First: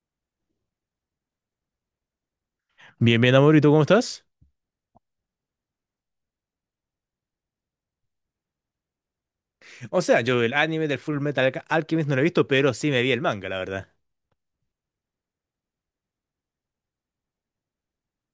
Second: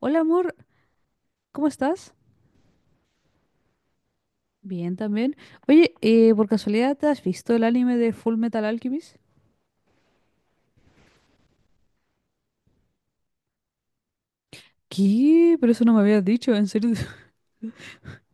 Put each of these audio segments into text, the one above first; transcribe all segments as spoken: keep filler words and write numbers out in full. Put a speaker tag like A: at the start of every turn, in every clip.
A: Hola amor, ¿cómo estás?
B: Bien, bien, amor, ¿y tú cómo estás?
A: Bien también. Oye, eh, por casualidad, ¿te has visto el anime de Full Metal Alchemist?
B: O sea, yo el anime del Full Metal Alca- Alchemist no lo he visto, pero sí me vi el manga, la verdad.
A: ¿Qué? Pero eso no me habías dicho, en serio.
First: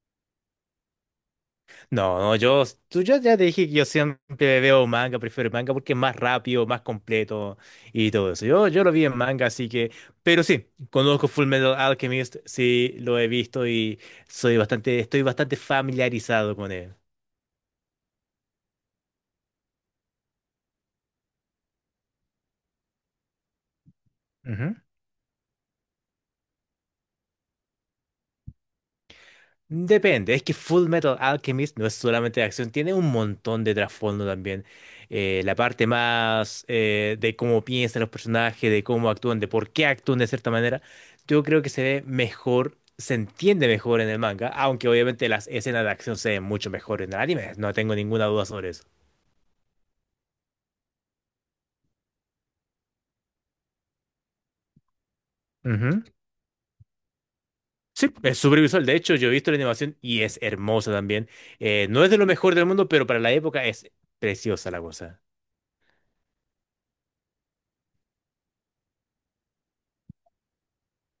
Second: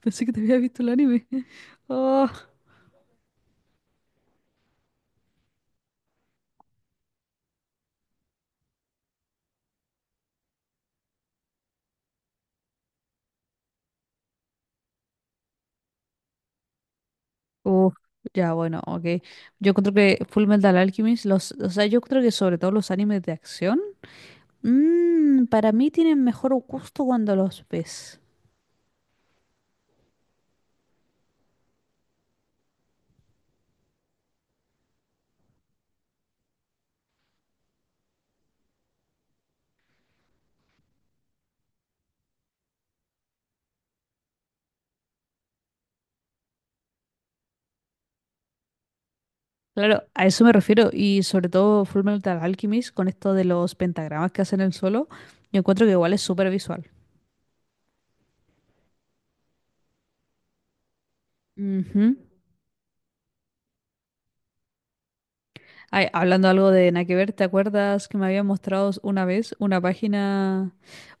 A: Pensé que te había visto el anime.
B: No,
A: Oh.
B: no, yo, tú, yo ya te dije que yo siempre veo manga, prefiero el manga porque es más rápido, más completo y todo eso. Yo, yo lo vi en manga, así que, pero sí, conozco Full Metal Alchemist, sí, lo he visto y soy bastante, estoy bastante familiarizado con él.
A: Uf, ya, bueno, ok. Yo creo que Full Metal Alchemist, los, o sea, yo creo que sobre todo los animes de acción, mm, para mí tienen mejor gusto cuando los ves.
B: Depende, es que Full Metal Alchemist no es solamente de acción, tiene un montón de trasfondo también. Eh, la parte más eh, de cómo piensan los personajes, de cómo actúan, de por qué actúan de cierta manera, yo creo que se ve mejor, se entiende mejor en el manga, aunque obviamente las escenas de acción se ven mucho mejor en el anime, no tengo ninguna duda sobre eso.
A: Claro, a eso me refiero. Y sobre todo Full Metal Alchemist, con esto de los pentagramas que hacen el solo, yo encuentro que
B: Ujú.
A: igual es súper visual.
B: Sí, es súper visual. De hecho, yo he visto la animación y es hermosa también. Eh, no es
A: Ujú.
B: de lo mejor del mundo, pero para la época es preciosa la cosa.
A: Ay, hablando algo de nada que ver, ¿te acuerdas que me habían mostrado una vez una página?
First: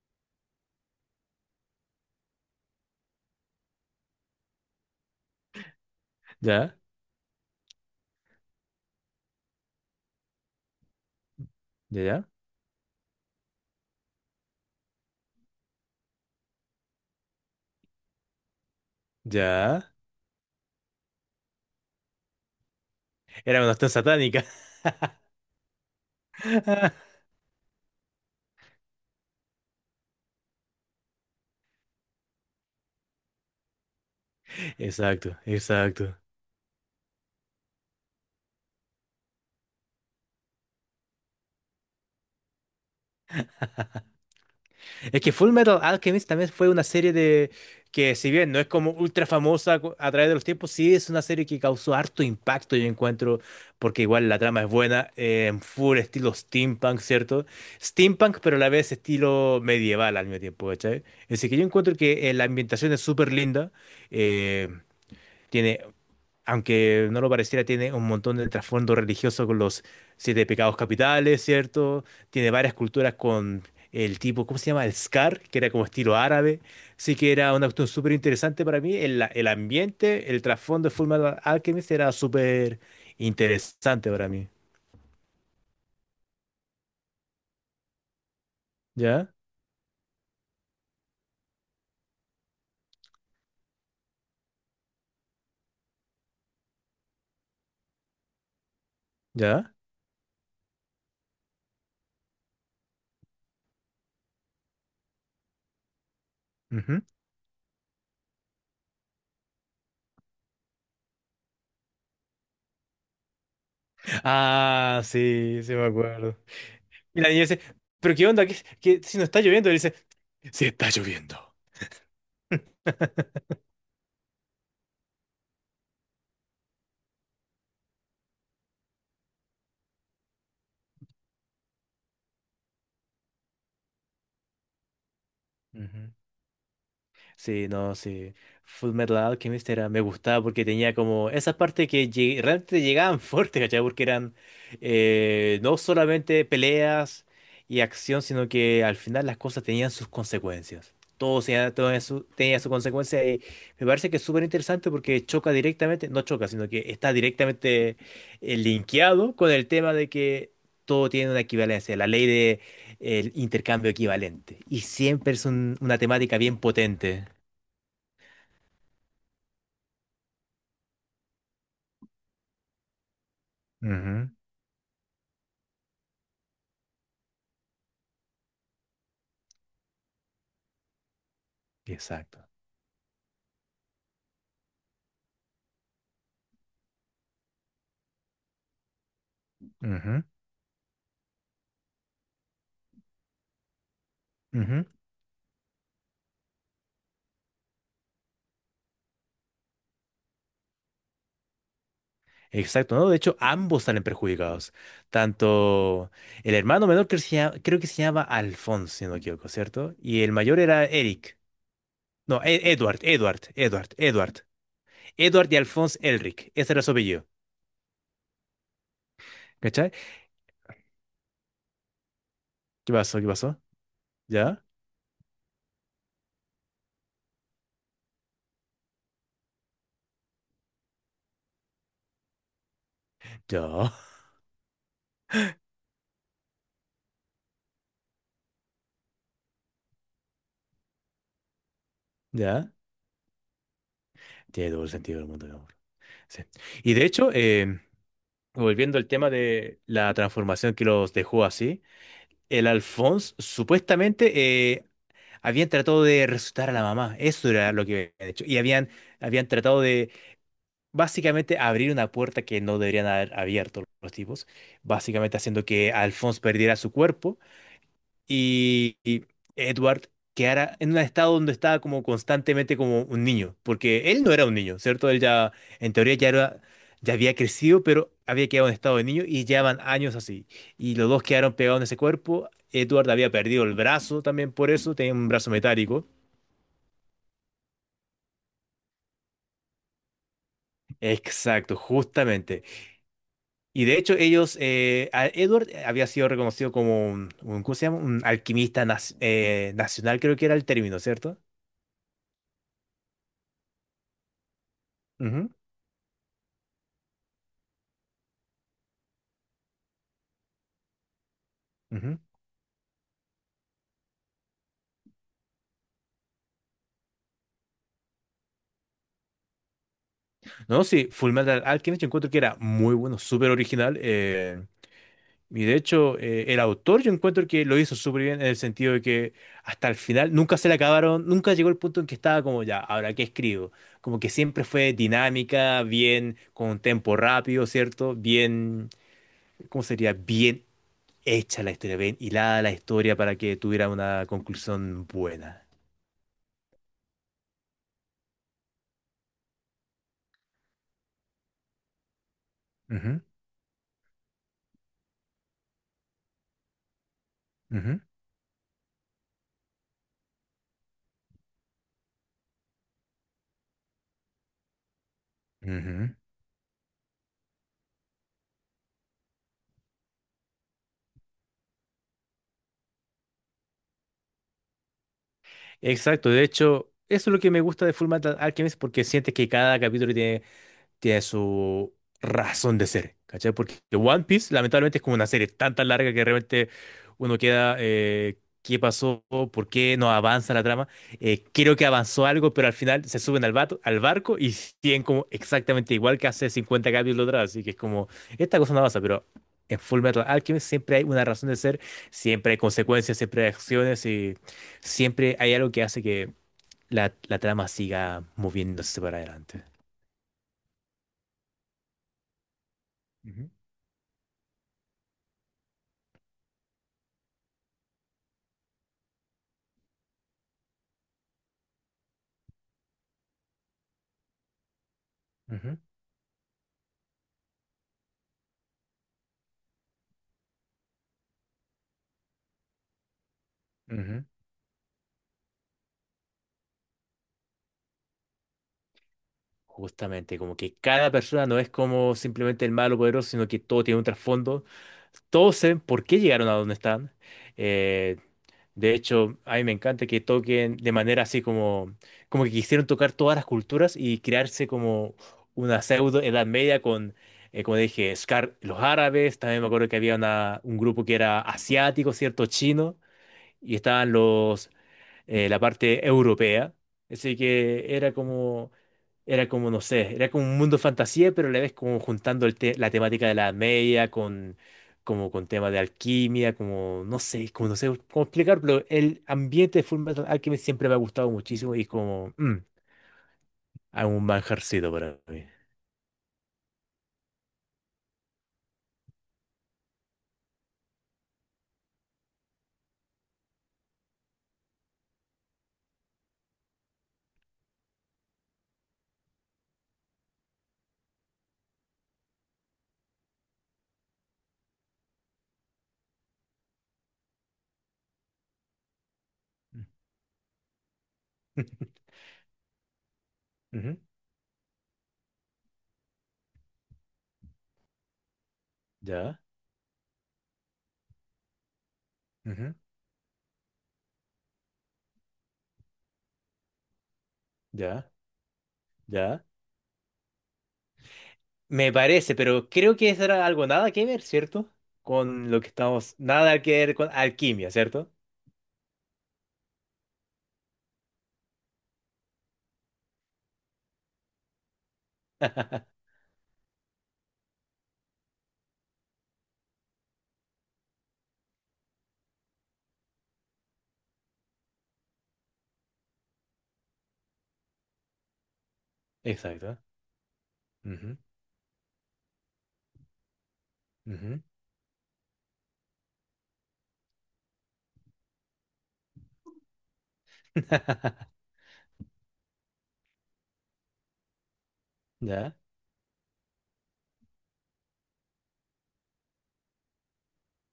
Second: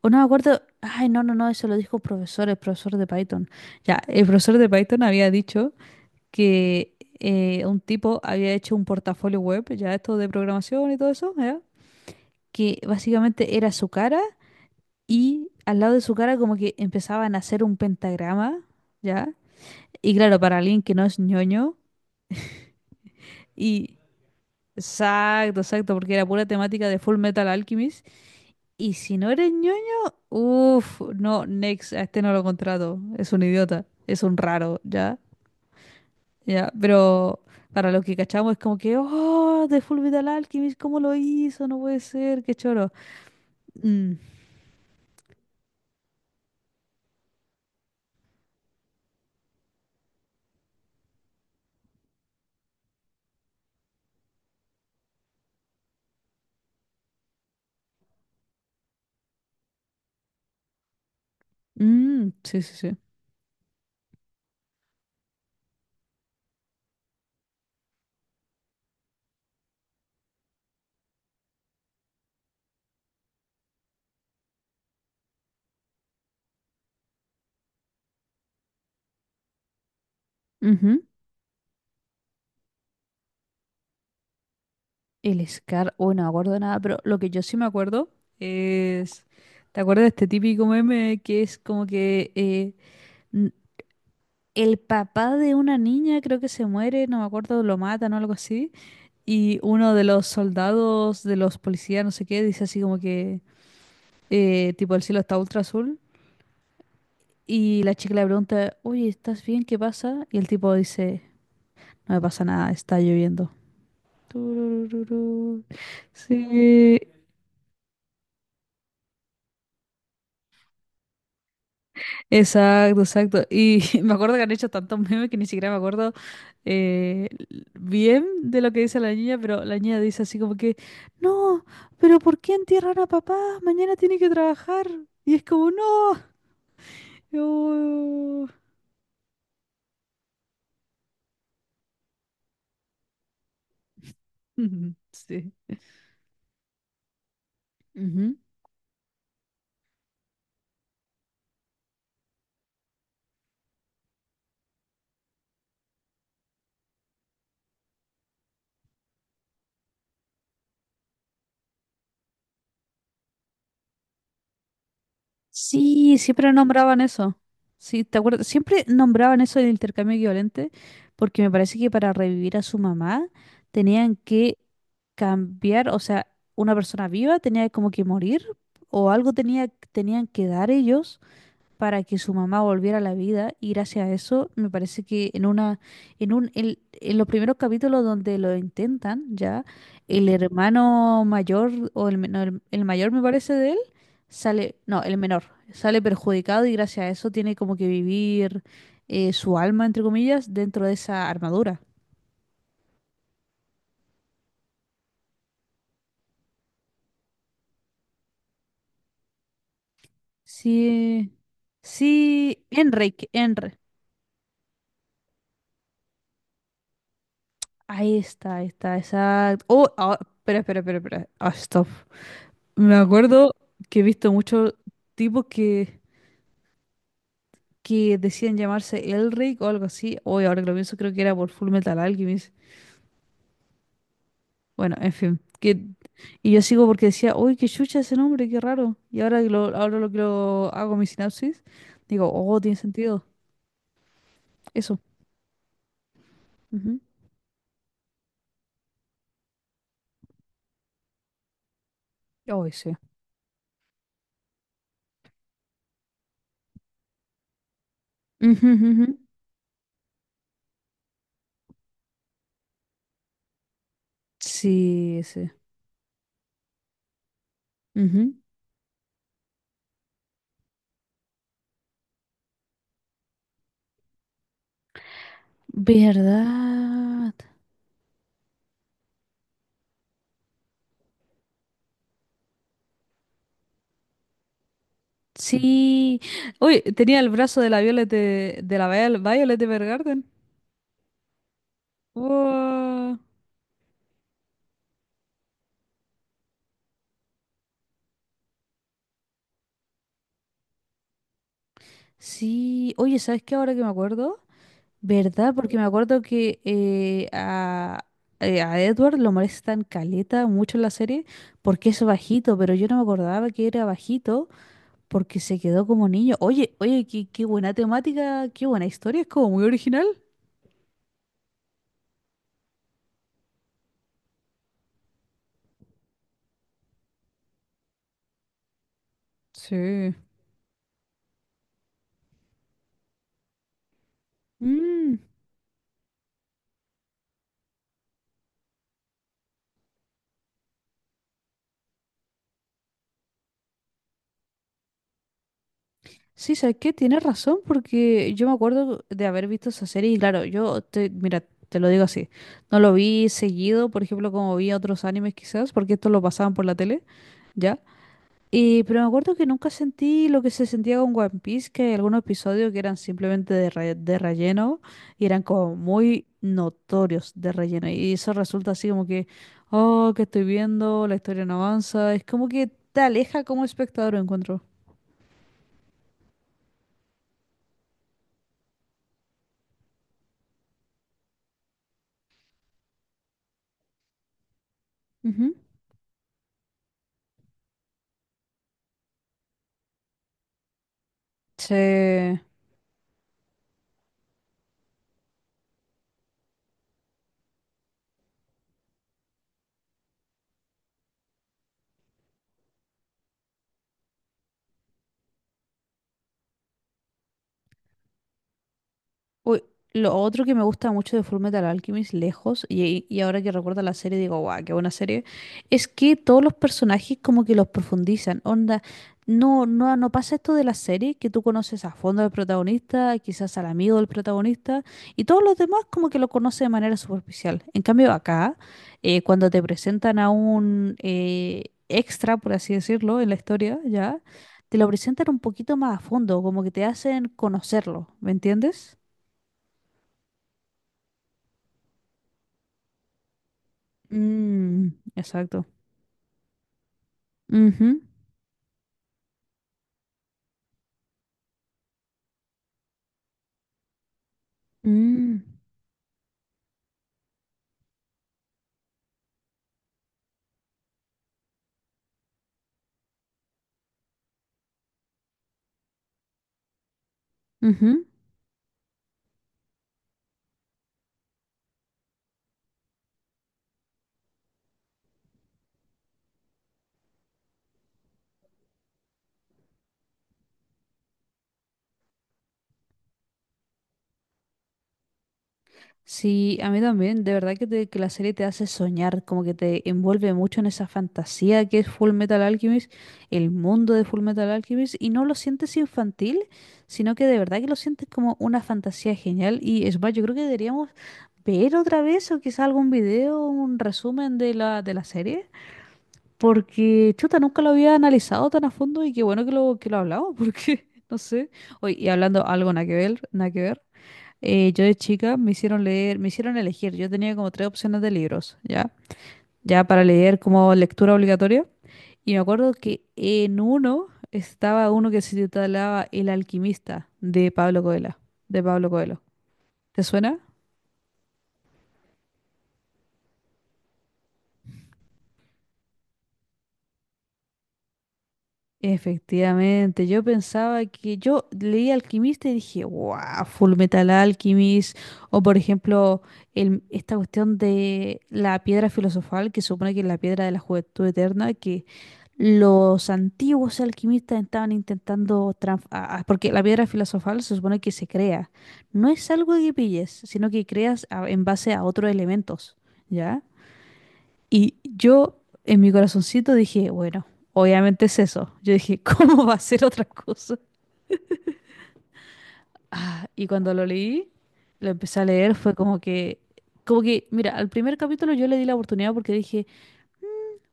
A: O no me acuerdo. Ay, no, no, no, eso lo dijo un profesor, el profesor de Python. Ya, el profesor de Python había dicho
B: ¿Ya?
A: que eh, un tipo había hecho un portafolio web, ya esto de programación y todo eso, ¿ya?
B: ¿Ya? ¿Ya?
A: Que básicamente era su cara y al lado de su cara como que empezaban a hacer un pentagrama, ¿ya?
B: ¿Ya?
A: Y claro, para alguien que no es ñoño
B: Era una cuestión
A: y...
B: satánica.
A: Exacto, exacto, porque era pura temática de Full Metal Alchemist. Y si no eres ñoño, uff, no, next, a este no lo contrato. Es un idiota, es un raro, ya,
B: Exacto, exacto.
A: ya. Pero para los que cachamos es como que, oh, de Fullmetal Alchemist, ¿cómo lo hizo? No puede ser, qué choro. Mm,
B: Es que Full Metal Alchemist también fue una serie de que si bien no es como ultra famosa cu- a través de los tiempos, sí es una serie que causó harto impacto, yo encuentro, porque igual la trama es buena, eh, en full estilo steampunk, ¿cierto? Steampunk, pero a la vez estilo medieval al mismo tiempo, ¿cachai? Así que yo encuentro
A: mm,
B: que eh, la
A: sí, sí,
B: ambientación
A: sí.
B: es súper linda, eh, tiene, aunque no lo pareciera, tiene un montón de trasfondo religioso con los siete pecados capitales, ¿cierto? Tiene varias culturas con el tipo, ¿cómo se llama? El Scar, que era como estilo árabe. Sí que era una cuestión súper interesante para mí. El, el ambiente, el trasfondo de
A: Ujú.
B: Fullmetal Alchemist era súper interesante para mí.
A: El Scar, oh, no me acuerdo de nada, pero lo que yo sí me acuerdo es.
B: ¿Ya?
A: ¿Te acuerdas de este típico meme que es como que eh, n- el papá de una niña creo que se muere, no me acuerdo, lo matan o algo así? Y
B: ¿Ya?
A: uno de los soldados, de los policías, no sé qué, dice así como que, eh, tipo, el cielo está ultra azul.
B: Ujú.
A: Y la chica le pregunta, oye, ¿estás bien? ¿Qué pasa? Y el tipo dice, no me pasa nada, está lloviendo.
B: Ah, sí,
A: Turururú.
B: sí me acuerdo.
A: Sí,
B: Y la niña dice, ¿pero qué onda? ¿Qué, qué- si no está lloviendo? Y él dice, sí está lloviendo.
A: exacto, exacto. Y me acuerdo que han hecho tantos memes que ni siquiera me acuerdo eh, bien de lo que dice la niña, pero la niña dice así como que, no, pero ¿por qué entierran a papá? Mañana tiene que trabajar. Y es como,
B: Ujú.
A: no.
B: Sí, no, sí.
A: Yo-
B: Full Metal Alchemist era, me gustaba porque tenía como esa parte que lle- realmente llegaban fuerte, ¿cachai? Porque eran
A: Sí.
B: eh, no solamente peleas y acción,
A: Ujú.
B: sino que al final las cosas tenían sus consecuencias. Todo, tenía, todo eso tenía su consecuencia y me parece que es súper interesante porque choca directamente, no choca, sino que está directamente eh, linkeado con el tema de que todo tiene una equivalencia, la ley de el intercambio equivalente. Y siempre es un- una
A: Sí,
B: temática
A: siempre
B: bien
A: nombraban
B: potente.
A: eso. Sí, ¿te acuerdas? Siempre nombraban eso del intercambio equivalente, porque me parece que para revivir a su mamá tenían
B: Ujú,
A: que cambiar, o sea, una persona viva tenía como que morir, o algo tenía, tenían que dar ellos, para que su
B: exacto.
A: mamá volviera a la vida. Y gracias a eso me parece que en una en un en, en los primeros capítulos donde lo intentan, ya
B: Ujú,
A: el hermano mayor o el, men- el, el mayor me parece de él, sale,
B: ujú.
A: no el menor, sale perjudicado, y gracias a eso tiene como que vivir eh, su alma entre comillas dentro de esa armadura.
B: Exacto, ¿no? De hecho, ambos salen perjudicados. Tanto el hermano menor que se llama- creo que se llama Alphonse, si no me equivoco, ¿cierto? Y el mayor era
A: Sí,
B: Eric. No,
A: sí,
B: E- Edward,
A: Enrique,
B: Edward,
A: Enrique.
B: Edward, Edward. Edward y Alphonse Elric. Ese era su apellido.
A: Ahí está, ahí está, exacto. Oh,
B: ¿Cachai?
A: ah, espera espera espera espera ah, stop.
B: ¿Qué
A: Me
B: pasó? ¿Qué
A: acuerdo
B: pasó?
A: que he visto
B: ¿Ya?
A: muchos tipos que, que decían llamarse Elric o algo así. Hoy, ahora que lo pienso, creo que era por Full Metal Alchemist.
B: ¿Ya?
A: Bueno, en fin. Que, y yo sigo porque decía, uy, qué chucha ese nombre, qué raro. Y ahora que lo, ahora lo que lo hago mi sinapsis, digo, oh,
B: ¿Ya?
A: tiene sentido.
B: Tiene todo el
A: Eso.
B: sentido del mundo, mi amor. Sí. Y
A: Ujú.
B: de hecho, em, volviendo al tema de la transformación que los dejó así.
A: Oh,
B: El
A: ese.
B: Alphonse supuestamente eh, Habían tratado de resucitar a la mamá, eso era lo que habían hecho. Y
A: Ujú, ujú,
B: habían,
A: ujú.
B: habían tratado de básicamente abrir una puerta que no deberían haber abierto los tipos,
A: Sí,
B: básicamente
A: ese.
B: haciendo que Alphonse perdiera su cuerpo
A: Ujú.
B: y, y Edward quedara en un estado donde estaba como constantemente como un niño, porque él no era un niño, ¿cierto? Él ya, en teoría, ya era, ya
A: ¿Verdad?
B: había crecido, pero había quedado en estado de niño y llevaban años así. Y los dos quedaron pegados en ese cuerpo. Edward había perdido el brazo también por eso, tenía un brazo metálico.
A: Sí. Uy, tenía el brazo de la Violet de, de la Viol- Violet de...
B: Exacto, justamente.
A: Wow.
B: Y de hecho ellos, eh, a- Edward eh, había sido reconocido como un, un- ¿cómo se llama? Un alquimista nas- eh, nacional, creo que era el término, ¿cierto?
A: Sí, oye, ¿sabes qué? Ahora que me acuerdo,
B: Ujú,
A: ¿verdad? Porque me acuerdo que eh, a, eh, a Edward lo molestan caleta mucho en la serie porque es
B: ujú.
A: bajito, pero yo no me acordaba que era bajito porque se quedó como niño. Oye, oye, qué, qué buena temática, qué buena historia, es como muy original.
B: No, sí, Fullmetal Alchemist yo encuentro que era muy bueno, súper original. eh, y de hecho eh, el autor yo encuentro que lo hizo súper bien en el sentido de que hasta el
A: Sí.
B: final nunca se le acabaron, nunca llegó el punto en que estaba como ya, ¿ahora qué escribo? Como que siempre fue
A: Mm.
B: dinámica, bien, con un tempo rápido, ¿cierto? Bien, ¿cómo sería? Bien hecha la historia, bien hilada la historia para que tuviera una conclusión buena.
A: Sí, ¿sabes qué? Tienes razón, porque yo me acuerdo de haber visto esa serie y claro, yo, te, mira, te lo digo así, no lo
B: Ujú,
A: vi seguido, por ejemplo, como vi otros animes quizás, porque esto lo pasaban por la tele, ¿ya?
B: ujú,
A: Y, pero me acuerdo que nunca sentí lo que se sentía con One Piece, que hay algunos episodios que eran simplemente de, re- de relleno y eran como
B: ujú.
A: muy notorios de relleno. Y eso resulta así como que, oh, que estoy viendo, la historia no avanza, es como que te aleja como espectador, encuentro.
B: Exacto, de hecho, eso es lo que me gusta de Fullmetal Alchemist porque sientes que cada capítulo tiene tiene su razón de ser, ¿cachai? Porque One Piece, lamentablemente, es como una serie
A: Ujú.
B: tan tan larga que realmente uno queda, eh, ¿qué pasó? ¿Por qué no avanza la trama? Eh, creo que avanzó
A: Sí.
B: algo, pero al final se suben al, vato- al barco y siguen como exactamente igual que hace cincuenta capítulos atrás, así que es como, esta cosa no avanza, pero. En Fullmetal Alchemist siempre hay una razón de ser, siempre hay consecuencias, siempre hay acciones y siempre hay algo que hace que la, la trama siga moviéndose para
A: Uy,
B: adelante.
A: lo otro que me gusta mucho de Fullmetal Alchemist, lejos, y, y ahora
B: Ujú,
A: que recuerdo la serie digo, guau, qué buena serie, es que todos los personajes como que los profundizan, onda, no, no, no pasa esto de la serie, que tú conoces a fondo al protagonista, quizás al amigo del protagonista, y todos los
B: ujú.
A: demás como que lo conoces de manera superficial. En cambio acá, eh, cuando te presentan a un eh, extra, por así decirlo, en la historia, ya,
B: Ujú.
A: te lo presentan un poquito más a fondo, como que te hacen conocerlo, ¿me entiendes?
B: Justamente, como que cada persona no es como simplemente el malo poderoso, sino que todo tiene un trasfondo.
A: Mm,
B: Todos
A: exacto.
B: saben por qué llegaron a donde están.
A: Ujú,
B: Eh, de hecho, a mí me encanta que toquen de manera así como, como que quisieron tocar todas las culturas y crearse como
A: mm,
B: una pseudo Edad Media con, eh, como dije, Scar, los árabes. También me acuerdo que había una- un grupo que era asiático, ¿cierto? Chino. Y estaban los eh, la parte europea. Así que
A: ujú.
B: era como, era como, no sé, era como un mundo fantasía, pero a la vez como juntando el te- la temática de la Edad Media con, como con temas de alquimia, como, no sé, como no sé cómo explicarlo. El ambiente de Fullmetal Alchemist siempre me ha gustado muchísimo y como, mm, hay un manjarcito para mí.
A: Sí, a mí también. De verdad que, te- que la serie te hace soñar, como que te envuelve mucho en esa fantasía que es Full Metal Alchemist, el mundo de Full Metal Alchemist, y no lo sientes infantil, sino que de verdad que lo sientes como una fantasía genial. Y es más, yo creo que deberíamos ver otra vez o quizá algún video, un resumen de la, de la serie. Porque, chuta, nunca lo había analizado tan a fondo y qué bueno que lo, que lo hablamos, porque, no sé. Oye, y hablando algo nada que ver, nada que ver,
B: Ujú,
A: eh, yo de chica me hicieron leer, me hicieron elegir. Yo tenía como tres opciones de libros, ¿ya?
B: ya,
A: Ya para leer como lectura obligatoria. Y me acuerdo
B: ujú,
A: que en uno estaba uno que se titulaba El Alquimista de Pablo
B: ya,
A: Coelho, de Pablo Coelho.
B: ya.
A: ¿Te suena?
B: Me parece, pero creo que eso era algo nada que ver, ¿cierto? Con lo que estamos, nada que ver con alquimia, ¿cierto?
A: Efectivamente, yo pensaba que yo leí Alquimista y dije, wow, Full Metal Alchemist, o por ejemplo, el- esta cuestión de la piedra filosofal, que supone que es la piedra de la juventud eterna, que los antiguos alquimistas estaban intentando, trans- a- a- porque la piedra filosofal se supone que se crea, no es algo que
B: Exacto.
A: pilles, sino que creas
B: Ujú,
A: a- en base a otros elementos, ¿ya?
B: ujú.
A: Y yo en mi corazoncito dije, bueno, obviamente es eso. Yo dije, ¿cómo va a ser otra cosa? Ah, y cuando lo leí, lo empecé a leer,
B: ¿Ya?
A: fue como que, como que, mira, al primer capítulo yo le di la oportunidad porque dije,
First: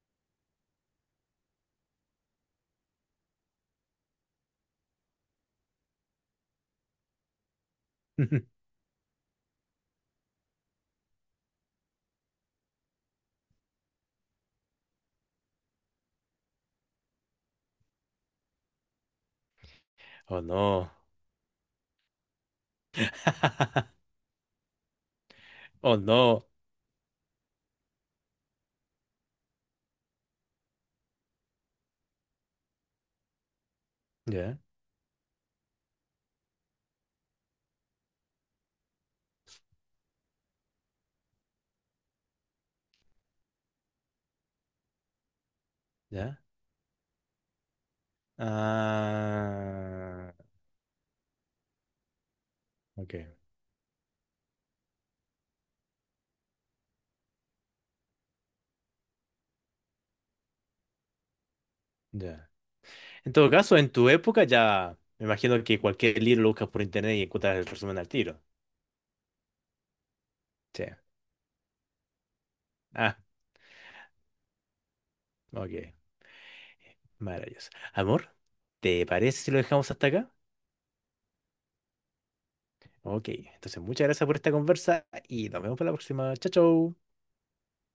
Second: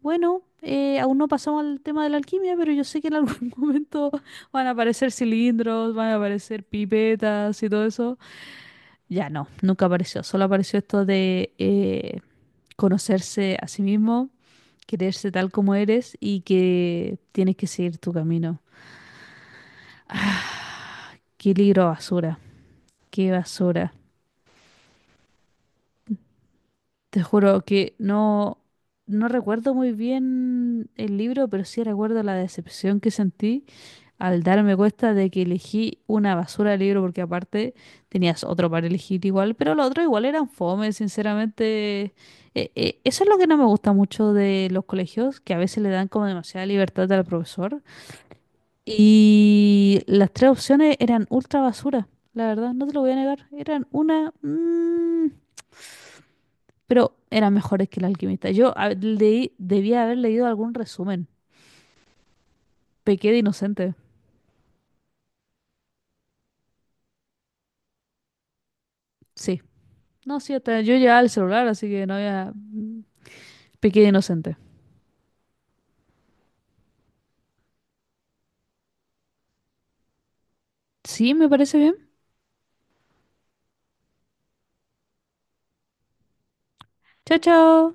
A: bueno, eh, aún no pasamos al tema de la alquimia, pero yo sé que en algún momento van a aparecer cilindros, van a aparecer pipetas y todo eso. Ya no, nunca apareció. Solo apareció esto de eh, conocerse a sí mismo, quererse tal como eres y que tienes que seguir tu camino.
B: Oh no.
A: Qué libro basura, qué basura.
B: Oh no.
A: Te juro que no, no recuerdo muy bien el libro, pero sí recuerdo la decepción que sentí al
B: ¿Ya?
A: darme cuenta de que elegí una basura de libro, porque aparte tenías otro para elegir igual, pero los otros igual eran fome, sinceramente. Eh, eh, eso es lo que no me gusta mucho de los colegios, que a veces le dan como
B: ¿Ya?
A: demasiada libertad al profesor. Y las
B: Ah,
A: tres opciones eran ultra basura, la verdad, no te lo voy
B: ok.
A: a negar. Eran una... mm, pero eran mejores que El Alquimista. Yo a- leí, debía haber leído algún resumen.
B: Ya.
A: Pequé
B: En
A: de
B: todo caso, en
A: inocente.
B: tu época ya me imagino que cualquier libro lo buscas por internet y encuentras el resumen al tiro.
A: Sí. No, sí, hasta
B: Sí.
A: yo llevaba el celular, así que no había...
B: Ah,
A: Pequé de inocente.
B: ok. Maravilloso. Amor, ¿te parece si lo dejamos hasta acá?
A: Sí, me parece bien.
B: Ok. Entonces, muchas gracias por esta conversa y nos vemos para la próxima. Chao, chao.
A: Chao, chao.